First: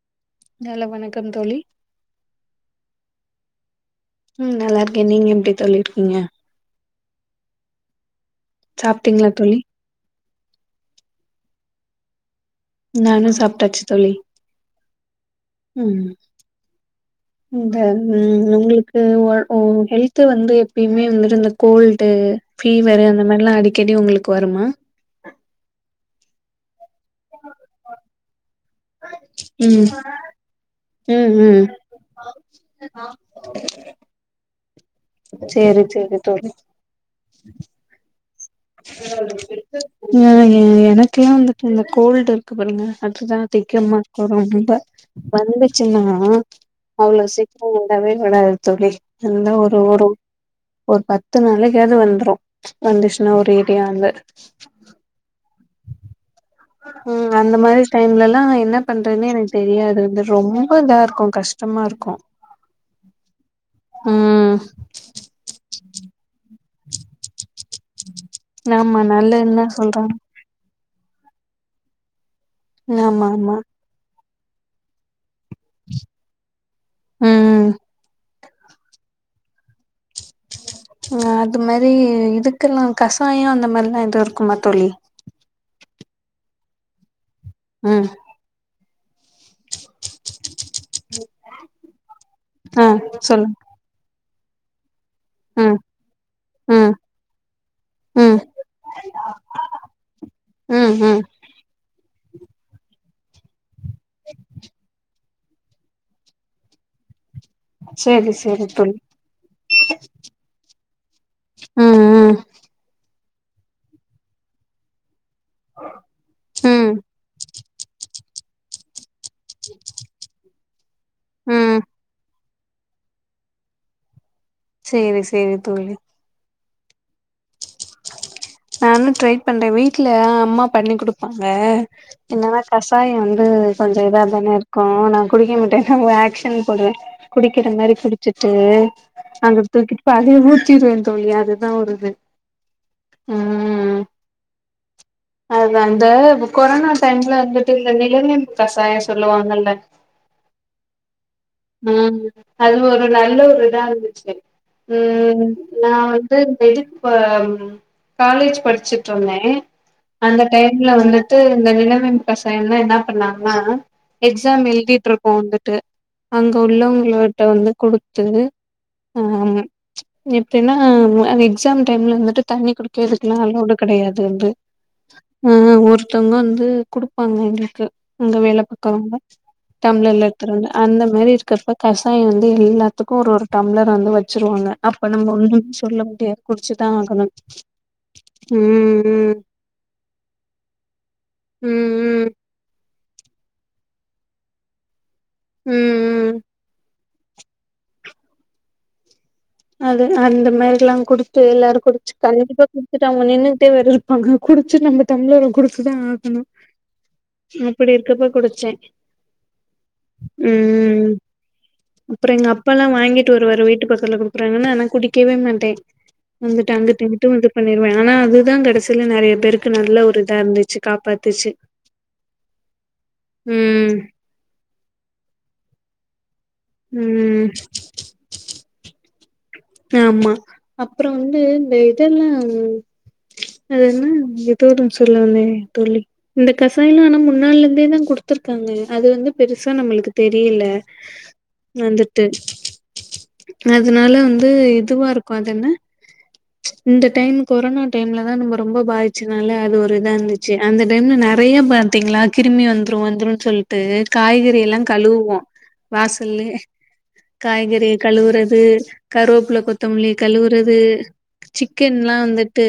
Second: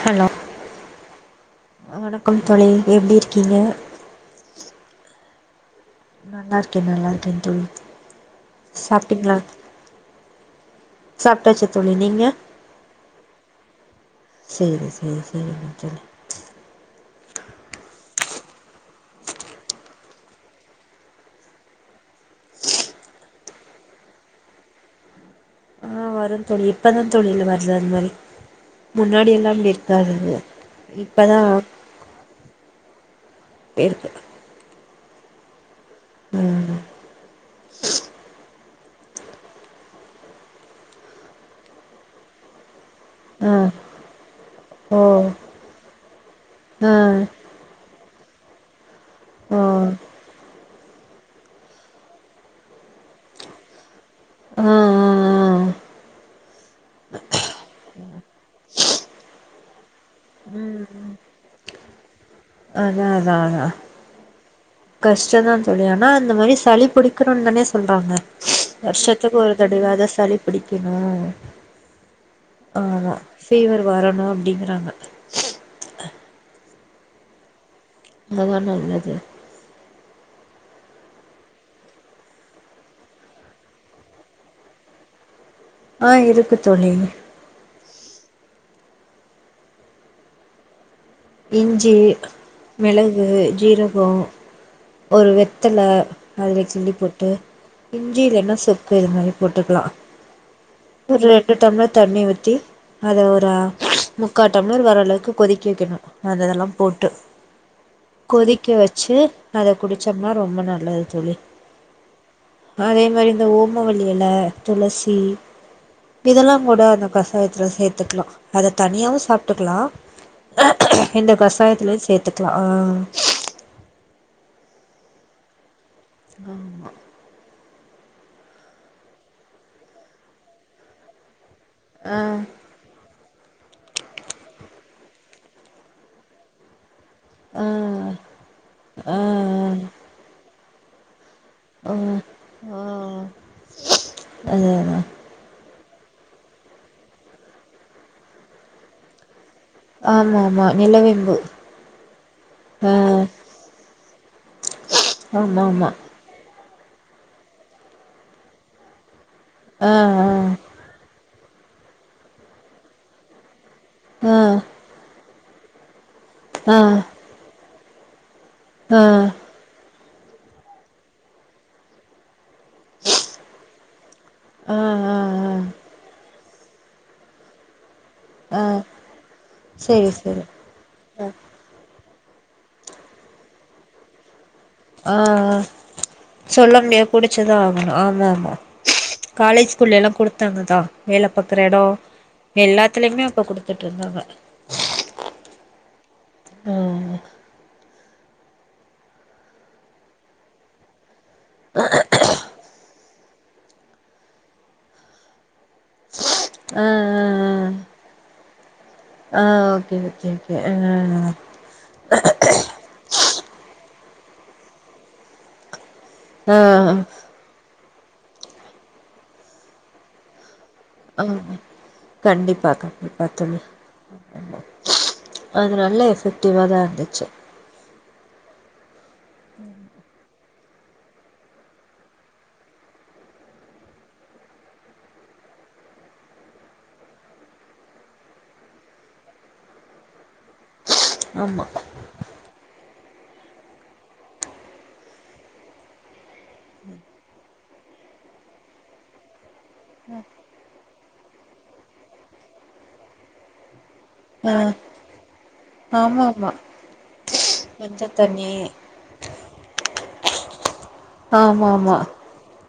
hello hello வணக்கம் தோழி வணக்கம் தோழி எப்டி இருக்கீங்க ம் நல்லா இருக்கே நீங்க எப்டி தோழி இருக்கீங்க நல்லா இருக்கே நல்லா இருக்கே தோழி சாப்ட்டீங்களா சாப்ட்டாச்சி தோழி நீங்க நானு சாப்ட்டாச்சி தோழி செரிங்க செரிங்க செரிங்க தோழி ம் இந்த ம் உங்களுக்கு ஒ உங் ஹெல்த்த வந்து எப்பயுமே வந்துட்டு இந்த கோல்டு பீவரு அந்த மாரிலா அடிக்கடி உங்களுக்கு வருமா ஆ வரும் தோழி இப்பதா தோழி இன்னும் வரல அந்த மாரி முன்னாடி எல்லா அப்டி ம் இருக்காது ம் இப்பதா ம் இருக்கு செரி செரி தோழி ம் ம் எனக்கு ஏன் வந்துட்டு இந்த கோல்டு க்கு பண்ணுங்க அது தா ஆ தெக்க அந்த மாரி பிராப்ளம் வந்தா ஓ வந்துச்சினா ஆ கோல்டு வந்தாவே எது பண்ணாத தோழி இன்னா ஓ ஒரு ஒரு ஒரு பத்து நாளைக்காவது வந்துரும் வந்துச்சின்னா ஒரேடியா வந்து ஆ ஆ ஆ ம் அந்த மாரி டைம்ல எல்லா என்ன பண்றதுன்னே எனக்கு தெரியாது அது ம் ரொம்ப இதா ம் இருக்கும் கஷ் டமா இருக்கும் அதா அதா அதா கஷ்டந்தா தோழி ஆனா இந்த மாரி சளி புடிக்கணும் தானே சொல்றாங்க ஆமா வருஷத்துக்கு ஒரு நல்லதுன்தா தடவயாது சொல்றாங்க சளி புடிக்கணும் ஆமா பீவர் வரணும் அப்டிங்கிறாங்க ம் அதுதான் நல்லது ஆ அது மாரி இதுக்கெல்லாம் கஷாயம் அந்த மாரிலாம் எதும் இருக்குமா தோழி ஆ இருக்கு தோழி ம் ம் இஞ்சி மிளகு சொல்லுங் ஜுரகம் ஒரு ம் வெத்தல அதுல ம் கிள்ளி போட் டு இஞ்சில ம் இல்லனா சுக்கு இது மாரி போட்டுக்கிலா ம் ம் ஒரு ரெண்டு டம்ளார் தண்ணி ஊத்தி அத ஒரு முக்காட்டம்ளர் வர அளவுக்கு கொதிக்க வைக்கணு அந்த இதெல்லா போட்டு சேரி சேரி கொதிக்க தோழி வச்சு அத குடிச்சோம்னா ரொம்ப நல்லது தோழி ம் ம் அதே மாரி இந்த ஓ ம வள்ளி எல தொளசி இதெல்லா கூட ம் அந்த கசாயத் சேத்துக்லா அத தனியாவு சாப்ட்டுக்லா இந்த ம் கசாயத்துலயு சேத்துக்லா அ சேரி சேரி தோழி அ நானு ட்ரை பண்றே வீட்ல அம்மா பண்ணி குடுப்பாங்க ஆ என்னன்னா கசாயோ வந்து கொஞ்சோ இதா தானே இருக்கு நா குடிக்க மாட்டேன்னா ஒரு ஆக்ஷன் போடுவே ஆ குடிக்கிற மாரி குடிச்சிட்டு ஆ அங்க தூக்கிட்டு போய் அதயு ஊத்திருவே தோழி அது அ அ அதேதா அ அந்த கொரோனா டைம்ல வந்துட்டு இந்த நில வேம்பு கசாயோ சொல்லுவாங்கல்ல ஆமா ஆமா நிலவேம்பு ம் அது ஆ ஒரு நல்ல ஒரு இதா இருந்துச்சு ம் ஆமா ஆமா நா து மெடு இப்ப காலேஜ் படிச்சிட்ருந்தே ஆ அந்த டைம் ல வந்துட்டு இந்த நில வேம்பு கசாயோம்னா என்ன பண்ணங்னா ஆ எக்ஸாம் எழுதிட்ருக் போந்துட்டு அங்க ஆ ஆ உள்ளவங்ளகிட்ட வந்து குடுத்து ஆ அ எப்டின்னா எக்ஸாம் டைம்ல வந்துட்டு தண்ணி குடி கேக்குக்லா அளௌடு கெடயாது வந்து ஆ ஆ ஆ அ ஒருத்தவங்க வந்து குடுப்பாங்க எங்ளுக்கு அங்க வேல ஆ பாக்ரவங்க டள்ர்ல சேரி சேரி எடுத்துட்டுவந்து அந்த மாரி ஆ இருக்றப்ப கசாயோ வந்து எல்லாத்துக்கு ஒரு ஒரு டம்ளர் வந்து வச்சுருவாங்க அப்ப ஆ நம்ம ஒண்ணுமே சொல்ல முடியாது சொல்ல முடியாது ஆகணு குடிச்சுதா ஆகணு ஆமா ஆமா ம் காலேஜ்குள்ளல்லா குடுத்தாங்கதா வேல ம் பாக்ற ம் எடோ ம் எல்லாத்துலியுமே அப்ப குடுத்துட்ருந்தாங்க ம் ம் ம் அதுதா அந்த மாரில்லா குடுத்து எல்லாரு குடிச்சி கண்டிப்பா கு டுத்துட்டு அவங்க நின்னுட்டே வேற இருப்பாங்க குடிச்சுட்டு நம்ம டம்ளர குடுத்துதா ஆகணு அ அப்டி இருக்கப்ப குடிச்சே ஆ ஓகே ஓகே ஓகே ஆ ம் அப்றோ எங்க அப்பால்லா வாங்கிட்டு வருவாரு வீட்டு பக்கத்துல குடுக்குறாங்கன்னு ஆனா குடிக்கவே மாட்டே ஆ வந்துட்டு அங்குட்டு இங்குட்டு வந்து பண்ணிருவே ஆனா அதுதா கடைசியில நறைய பேருக்கு நல்ல ஒரு இதா இருந்துச்சு ஆமா காப்பாத்துச்சு கண்டிப்பா கண்டிப்பா தோழி ம் அது நல்ல எஃபெக்டிவாதா இருந்துச்சு ம் ஆமா அப்றோ வந்து இந்த இதெல்லா அதனா ஏதோ ஒன்னு சொல்ல வந்தே தோழி இந்த கசாயலா ஆனா முன்னால இருந்தேதா குடுத்துருக்காங்க அது வந்து பெருசா நம்மளுக்கு தெரியில ஆமா வந்துட்டு அதனால வந்து இதுவா இருக்கு அது என்ன இந்த டைம் கொரோனா டைம்ல தா நம்ம ரொம்ப பாதிச்சதுனால அது ஒரு இதா இருந்துச்சு அந்த டைம்ல நறைய பாத் த்திங்ளா கிருமி வந்ரு வந்ருன் சொல்ட்டு ஆ காய்கறி எல்லா கழுவோ ஆமா வாசல்லு ஆமா காய்கறி மஞ்ச தண்ணி கழுவுறது கருவேப்ள்ள கொத்தமல்லி கழுவுறது ஆமா ஆமா சிக்கன்ல்லா வந்துட்டு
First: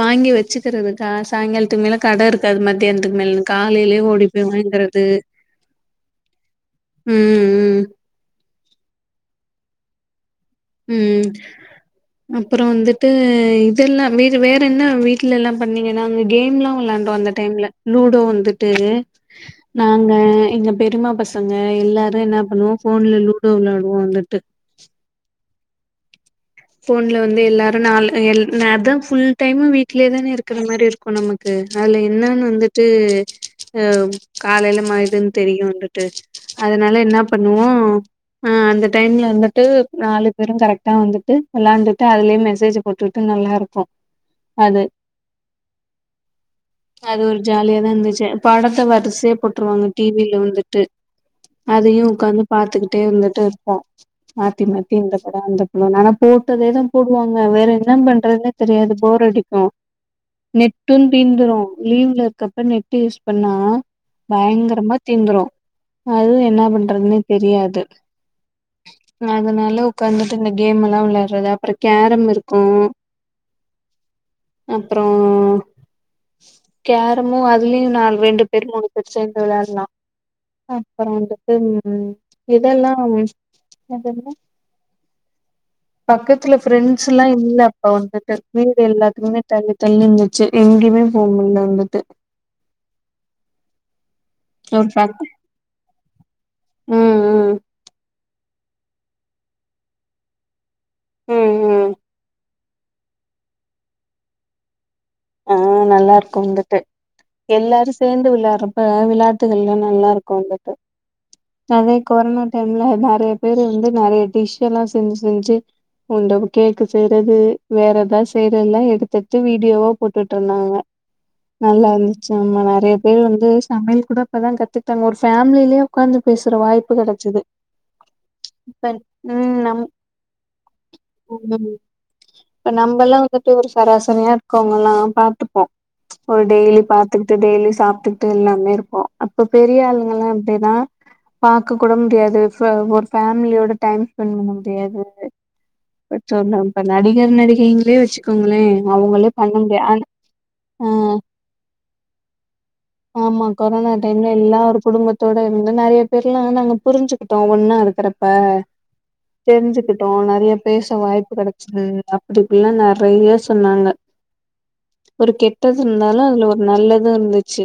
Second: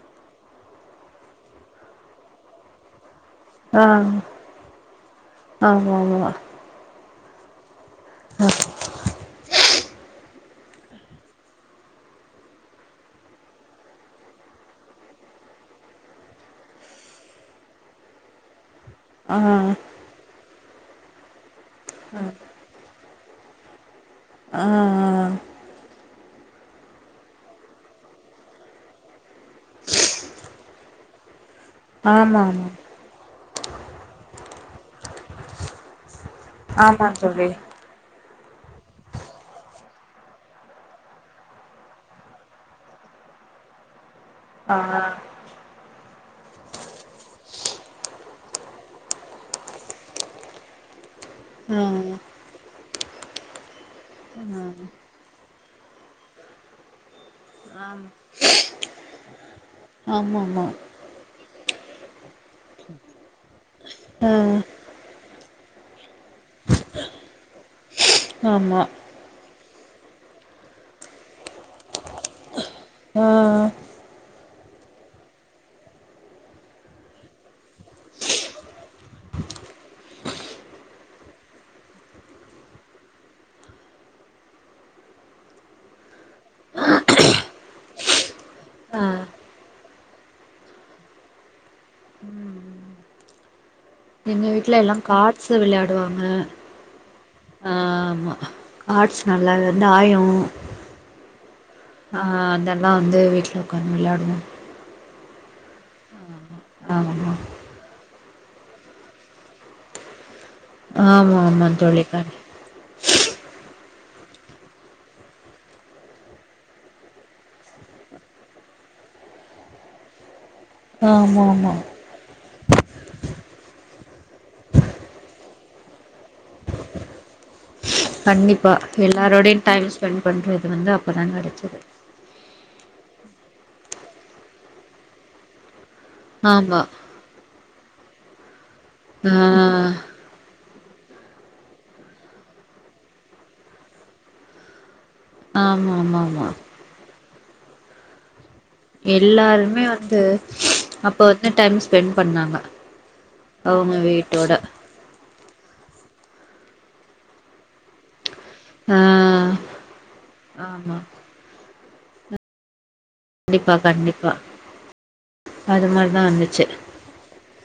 வாங்கி வச்சுக்கிறதுகா சாயங்காலத்துக்கு மேல கட இருக்காது மதியானத்துக்கு மேல ஆ காலைலே ஓடிப்போய் வாய்ங்கறது ஆமா ஆமா ம் ம் அ ம் அப்றோ வந்துட்டு இதுல்லா வேறு வேற என்ன வீட்லல்லா பண்ணீங்க நாங்க கேம்லா வெளையாண் டோ அந்த டைம்ல லூடோ வந்துட்டு ஆ அ நாங்க எங்க பெரிமா பசங்க எல்லாரு என்னா பண்ணுவோ ஃபோன்ல லூடோ வெளயாடுவோ வந்துட்டு ஆ ஆ ஃபோன்ல வந்து எல்லாரு நால் எல் நா அதா ஃபுல் டைமும் வீட்ல தானே இருக்குற மாரி இருக்கு நமக் கு அதுல ஆமா இன்னொன்னு ஆமா வந்துட்டு அவ் காலேல மாரிதா தெரியு வந்துட் டு அதனால ஆமா என்னா தோழி பண்ணுவோ ஆ அந்த டைம்ல வந்துட்டு நாலு பேரும் கரெக்டா வந்துட்டு வெளாண்ட்டுட்டு அதுலே மெசேஜ் போட்டுக்ட்டு நல்லா இருக்கு ஆ அது அது ஒரு ஜாலியாதா இருந்துச்சு படத்த வரிசையா போட்ருவாங்க டி வி ல வந்துட்டு அதயு ம் உக்காந்து பாத்துக்கிட்டு வந்துட்டு இருப்போ மாத்தி மாத்தி இந்த படொ அந்த படொனு ஆனா போட்டதே தா போடுவாங்க வேற ஆமா என்னா பண்றதுன்னே தெரியாது போரடிக்கு ஆமா ஆமா நெட்டும் தீந்துரு லீவ்ல இருக்கப்ப நெட்டு் யூஸ் பண்ணா ஆ பயங்கரமா தீந்துரு அது என்னா பண்றதுன்னே தெரியாது ஆமா அதனால உக்காந்துட்டு இந்த கேமெல்லா விளையாடறது அப்பறொ கேரம் இருக்கு ஆ அப்றோ கேரமு அதுலயு நாலு ரெண்டு பேரு மூணு பேரு சேந்து வெளயாட்லா அப்பறோ வந்துட்டு இதெல்லா அது என்ன பக்கத்துல ஃப்ரெண்ட்ஸ் எல்லா இல்ல அப்ப வந்துட்டு வீடு ஆ எல்லாத்துக்குமே தள்ளி தள்ளிருந்துச்சு எங்கேமே போ முல்ல வந்துட்டு எங்க ஒரு வீட்லெல்லா ஃபேக்ட் காட்ஸ் வெளாடுவாங்க ம் ம் ஆமா காட்ஸ் நல்லாதா தாயோ ம் ம் ஆ அதெல்லா வந்து வீட்ல ஒக்காந்து வெளாடுவோ ஆ நல்லா இருக்குந்த ஆமாமா எல்லாரு சேந்து விளையாடுறப்ப விளையாட்டுகள்ல்லா நல்லா இருக்கும் அந்த டு ஆமா ஆமா அதே தோழி கண் கொரோனா டைம்லா நெறைய பேரு வந்து நெறைய டிஷ்ஷல்லா செஞ்சு செஞ்சு ஒருடவங்க கேக்கு செய்யறது வேற எதாவ் செய்யறதுல்லா எடுத்தெடுத்து வீடியோவோ போட்டுட்ருந்தாங்க ஆமா ஆமா நல்லா இருந்து சு உண்ம நெறைய பேர் வந்து சமையல் கூட அப்பதா கத்துக்கிட்டாங்க ஒரு ஃபேமிலிலே உக்காந்து பேசுற வாய்ப்பு கெடச்சது கண்டிப்பா இப்ப எல்லாரோடயு ம் நம் டைம் ஸ்பெண்ட் பண்றது வந்து அப்போதா ம் கெடச்சுது இப்ப நம்பல்லா வந்துட்டு ஒரு சராசரியா இருக்கவங்கல்லா பாத்துப்போ ஒரு ஆமா டெய்லி பாத்துக்ட்டு டெய்லி சாப்ட்டுக்ட்டு எல்லாமே இருப்போ அப்போ ஆ பெரிய ஆளுங்கல்லா அப்டிதா பாக்க கூட முடியாது ஃபே ஒரு ஃபேமிலியோட டைம் ஸ்பெண்ட் பண்ண முடியாது ஆமா ஆமா பட் ஆமா சொன்ன இப்ப நடிகர் நடிகைங்களே வச்சுக்கோங்களே அவங்களே பண்ண முடியா எல்லாருமே வந்து ஆ அப்ப வந்து டைம் ஸ்பெண்ட் பண்ணாங்க ஆமா கொரோனா அவங்க டைம்ல வீட்டோட எல்லார் குடும்பத் கூட இருந்து நெறைய பேர்லா நாங்க புரிஞ்சுக்கிட்டோ ஒன்னா இருக்கிறப்ப ஆ தெரிஞ்சிக் கிட்டோ நெறைய ஆமா பேச வாய்ப்பு கெடைச்சது அப்டி இப்டில்லா நெறையா கண்டிப்பா சொன்னாங்க கண்டிப்பா ஒரு கெட்டது அது இருந்தாலு மாரிதா அதுல ஒரு வந்துச்சு நல்லது இருந்துச்சி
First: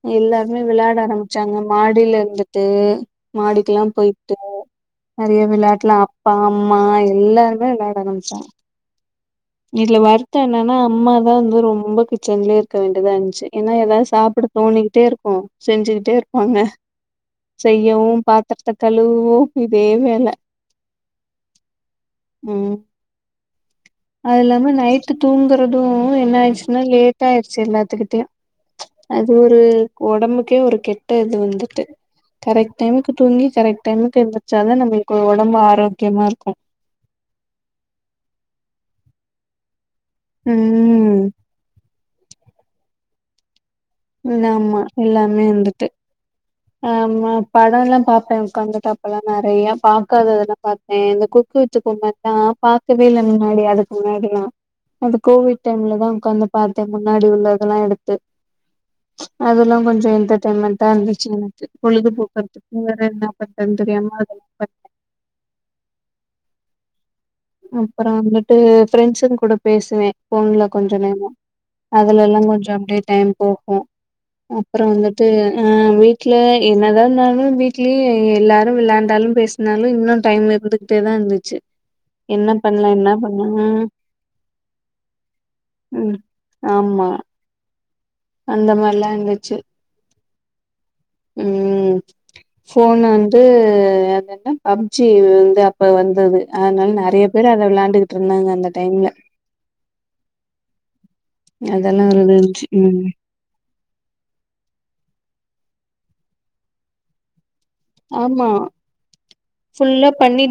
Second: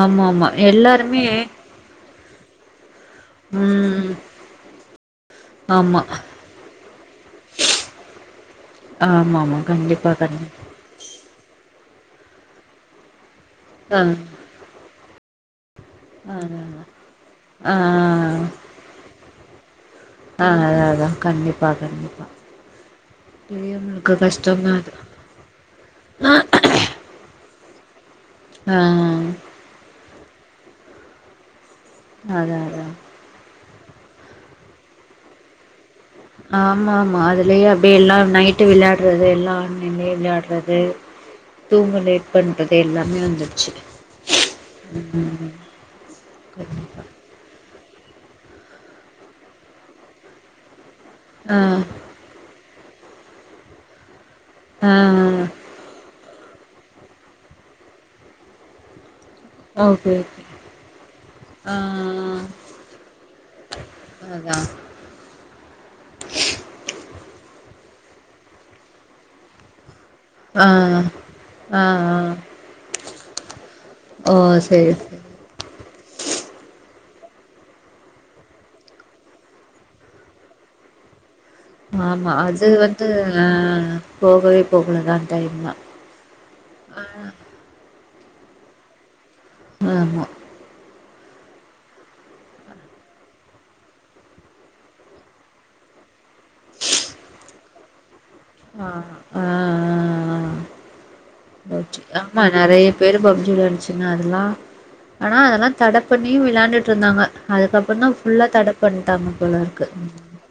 ஆமா ஆமா எல்லாருமே விளாட எல்லாருமே ஆரம்பிச்சாங்க மாடில இருந்துட்டு மாடிக்கெல்லா ம் போயிட்டோ நெறையா விளாட்டுலா ஆமா அப்பா அம்மா எல்லாருமே விளாட ஆரம்பிச்சாங்க ஆமா ஆமாங் இதுல வருத்தோ என்னன்னா அம்மாதா வந்து ரொம்ப கிச்சன்லயே இருக்க வேண்டியதா இருந்துச்சி ஏன்னா ஆ ஏதாவது சாப்ட தோணிக்கிட்டே இருக்கு செஞ்சிக்கிட்டே இருப்பாங்க அதாதா ஆ செய்யவு பாத்தரத்த கழுவவு இதே வேல ஆ அதா அதா கண்டிப்பா கண்டிப்பா ம் பெரியவங்களுக்கு அது இல்லாம கஷ்டந்தா அது நைட்டு தூங்குறது என்ன ஆயிர்ச்சின்னா லேட்டா ஆயிருச்சி எல்லாத்துக்கிட்டயு ஆ அது ஒரு ஒடம்புக்கே ஒரு கெட்ட இது வந்துட்டு அதா கரெக்ட் அதா டைமுக்கு தூங்கி கரெக்ட் டைமுக்கு எந்திரிச்சாதா நம்மளுக்கு ஒடம்பு ஆரோக்கியமா இருக்கு ஆமா ஆமா அதுலயே அப்டியே எல்லா நைட்டு விளையாட்றது எல்லா அண்ணிலயே விளையாட்றது ம் தூங்க லேட் பண்றது எல்லாமே வந்துருச்சி இல்லாமா எல்லாமே வந்துட்டு கண்டிப்பா ஆமா படோல்லா பாப்பே ஒக்காந்துட்டு அப்பல்லா நெறையா பாக்காத இதெல்லா பாத் ஆ இந்த ஆ குத்து வச்ச கும்பட்டா பாக்கவே இல்ல முன்னாடி அதுக்கு முன்னாடில்லா ஆ அது கோவிட் டைம்லதா உக்காந்து பாத்தே முன்னாடி உள்ளதெல்லா எடுத்து அதெல்லா கொஞ்சோ ஓகே ஓகே என்டர்டெயன்மெண்ட்டா இருந்துச்சி எனக்கு ஆ பொழுதுபோக்கறதுக்கு வேற என்ன பண்றதுன்னு தெரியாம அத அதா வைப்பே அப்பறோ வந்துட்டு ஃப்ரெண்ட்ஸுங்க கூட பேசுவே ஃபோன்ல ஆ கொஞ்ச நேரோ ஆ அதுல எல்லா ஆ கொஞ்சோ அப்டியே டைம் போகு ஓ அப்பறோ சேரி வந்துட் சேரி டு ஆ வீட்ல என்னதா இருந்தாலு வீட்லயே எல்லாரு விளையாண்டாலு பேசு னாலு இன்னு டைம் இருந்துகிட்டேதா இருந்துச்சி ஆமா அது வந்து ஆ ம் போகவே போகலதா டைம் ம் ஆமா அந்த மாரிலா இருந்துச்சி ஆமா ம் ஃபோன் வந்து அது என்ன பப்ஜி வந்து அப்ப வந்தது அதனால நெறையா பேரு அத விளாண்டுகிட்டு இருந்தாங்க அந்த ஆ டைம்ல ஆ ஆ போச்சு அதெல்லா ஆமா இருந்துச்சு நெறைய ம் பேரு பப்ஜி வந்ச்சி ஆனா அதெல்லா ஆனா அதெல்லா தட பண்ணியு விளாண்டுட்டு இருந்தாங்க அதுக்கப் இப்பன்னா ஃபுல்லா ஆமா தட பண்ட்டாங்க போல இருக்கு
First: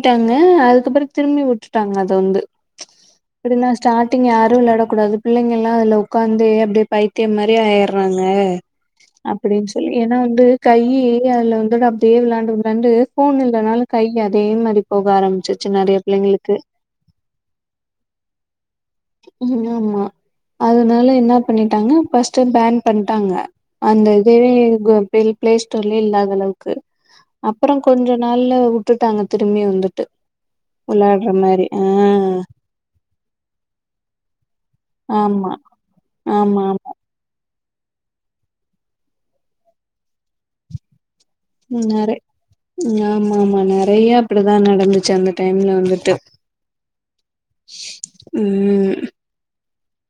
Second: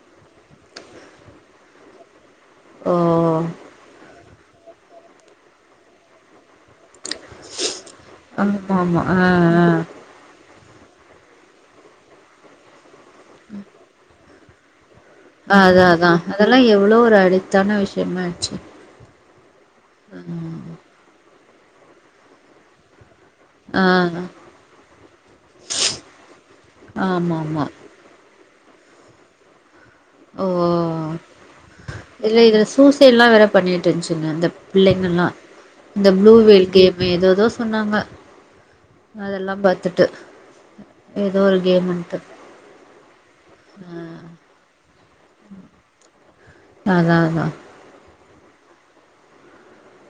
வுட்டாங்க அதுக்கப்றோ திரும்பி வுட்டுட்டாங்க அத வந்து ஓ எப்டின்னா ஸ்டார்டிங் யாரு விளையாடக் கூடாது பிள்ளைங்கல்லா அதுல உக்காந்து அப்டியே பை த்தியோ மாரி ஆயர்றாங்க ஆமா ஆமா ஆ ஆ ஆ அப்டின்னு சொல்லி ஏன்னா வந்து கை அதுல வந்தது அப்டியே விளாண்டு விளாண்டு ஃபோன் இல்லனால கை அதே மாரி போக ஆரம் ஆ அதா அதா அதெல்லா எவ்ளோ ஒரு அடிக்டான விஷயமாயிடுச்சி ம் ஆமா அதனால என்ன பண்ணிட்டாங்க ஃபர்ஸ்ட்டு பேன் பண்ட்டாங்க ஆ அந்த இதவே இருகோ பெ ப்ளே ஸ்டோர்லே இல்லாத அளவுக்கு ஆமா ஆமா அப்பறோ கொஞ்ச நாள்ல உட்டுட்டாங்க திரும்பியு வந்துட்டு ஓ விளாட்ற மாரி ஆ இல்ல இதுல சூசைட்லா வேற பண்ணிட்ருந்ச்சுங்க இந்த பிள்ளைங்கல்லா ஆமா இந்த ஆமா ப்ளூவேல் ஆமா கேம் மு ஏதோதோ சொன்னாங்க அதெல்லா பாத்துட்டு எதோ ஒரு கேமுன்ட்டு ஆமாமா ஆ நெறைய அப்பிடிதா நடந்துச்சு அந்த டைம்ல வந்துட்டு அதா அதா ம்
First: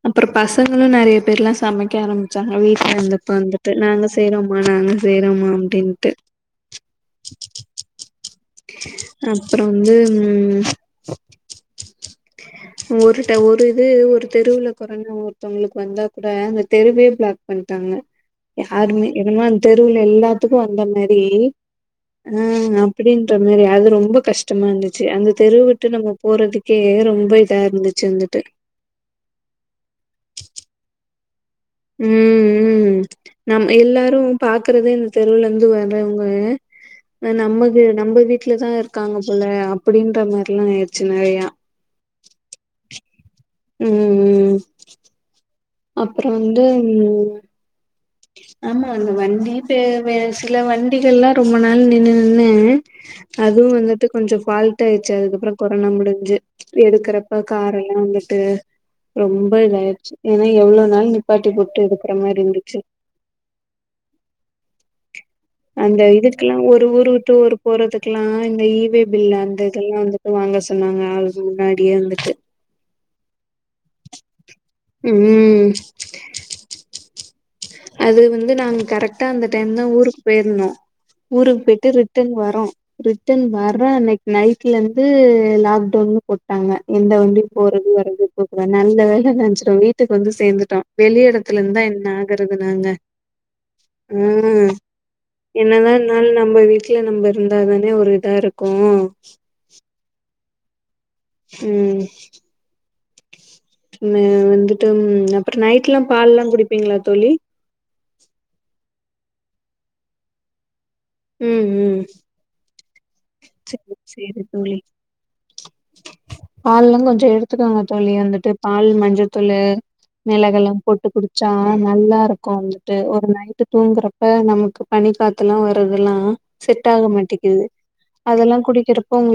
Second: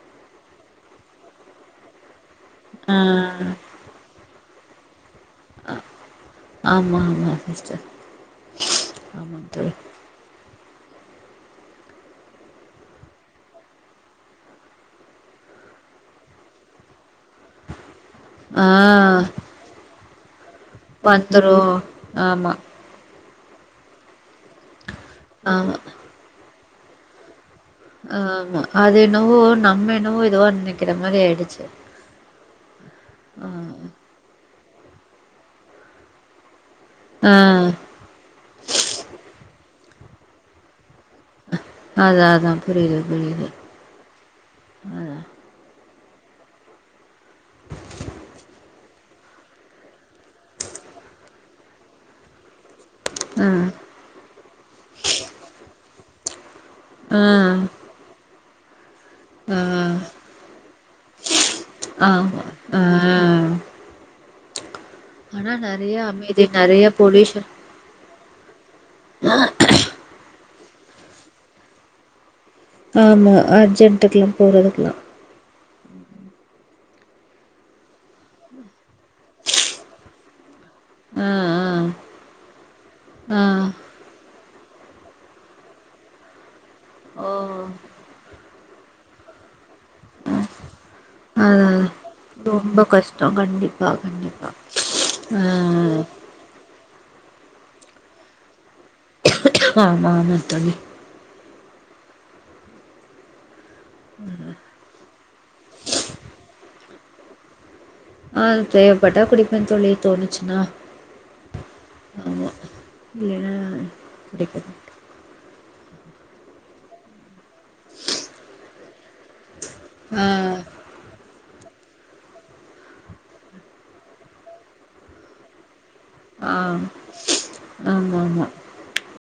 அப்றோ பசங்களு நெறைய பேர்லா சமைக்க ஆரம்மிச்சாங்க வீட்ல ஆ இருந்தப்ப வந்து ட்டு நாங்க செய்றோமா நாங்க செய்றோமா அப்டின்ட்டு ஆமா ஆமா சிஸ்டர் ஆமாங் அப்றொ தோழி வந்து ம் ஒருட்ட ஒரு இது ஒரு தெருவுல கொரனா ஒருத்தவுங்களுக்கு வந்தா கூட அந்த தெருவே பிளாக் பண்ட்டாங்க ஆ யாருமே என்னமோ அந் தெருவுல எல்லாத்துக்கு வந்த மாரி வந்துரு ஆ‌ ஆமா அ ப்பிடின்ற மாரி அது ரொம்ப கஷ்டமா இருந்துச்சு அந்த தெரு ஆமா விட்டு நம்ம போறதுக் கே ரொம்ப இதா இருந்துச்சு வந்துட்டு ஆமா அது என்னவோ நம்ம என்னவோ இதுவா நெனைக்கிற மாரி ஆயிடுச்சு ம் ம் ம் நம் எல்லாரு பாக்குறதே இந்த தெருவுலந்து வர்றவங்க அ ஆ நம்மது நம்ப வீட்லதா இருக்காங்க போல அப்பிடின்ற மார்லா ஆயிடுச்சு நெறையா அதா அதா புரியிது புரியிது ம் அப்றொ வந்து ம் ஆமா அந்த வண்டி பே வே சில வண்டிகள்லா ரொம்ப நாள் நின்னு நின்னு அதுவு வந்துட்டு கொஞ்சொ ஃபால்ட் ஆயிட்ச்சு அதுக்கப்றோ கொரொனா முடிஞ்சு ஆ எடுக்குறப்ப கார் ஆ எல்லா வந்துட்டு ரொம்ப ஆ இதாயிருச்சு ஏனா எவ்ளோ நாள் நிப்பாட்டி போட்டு எடுக்ற மாரி ஆமா இருந்துச்சு ஆ ஆனா நெறைய அந்த அமைதி இதுக்குலா ஒரு நெறைய ஊரு விட்டு பொல்யூஷன் ஒரு போறதுக்குல்லா இந்த ஈவே பில் அந்த இதெல்லா வந்துட்டு வாங்க சொன்னாங்க ஆளுக முன்னாடியே வந்துட்டு ஆமா அர்ஜென்ட்க்குல்லா போறதுக்குல்லா ம் அது வந்து நாங்க கரெக்டா அந்த டைம் தா ஊருக் போயிருந்தோ ஆ ஊருக் போயிட்டு ரிட்டன் வரோ ஆ ஆ ரிட்டர்ன் வர்ற அன்னைக் நைட்லந்து லாக்டவுன்னு போட்டாங்க எந்த ஓ வண்டி போறது வரது க்கு நல்ல வேள நென்ச்சிட்டோ வீட்டுக்கு வந்து சேந்துட்டோ வெளி எடத்துல அதா இந்தா என்ன ஆ குறது ரொம்ப நாங்க கஷ்டோ கண்டிப்பா கண்டிப்பா ம் ஆ என்னதா இருந்தாலு நம்ம வீ ட்ல நம்ம இருந்தா தானே ஒரு இதா இருக்கு ஆமா ஆமா தோழி ம் ந வந்துட்டு அப்ற நைட்லா பால்லா குடிப்பீங்களா தோழி ஆ தேவபட்டா குடிப்பெ தோழி தோனச்சுன்னா ம் ம் இல்லன்னா செ சேரி கிடைக்காது தோழி பால்லா கொஞ்ச எடுத்துக்கங்க தோழி வந்துட்டு பால் மஞ்சத்தூளு ஆ மெளகெல்லா போட்டு குடிச்சா நல்லாருக்கு வந்துட்டு ஒரு நைட்டு தூங்குறப் இப்ப நமக்கு பனி காத்துலா வர்றதுல்லா ஆ செட் ஆக மாட்டிக்கிது ஆமா ஆமா அதெல்லா குடிக்கிறப்போ உங்களுக்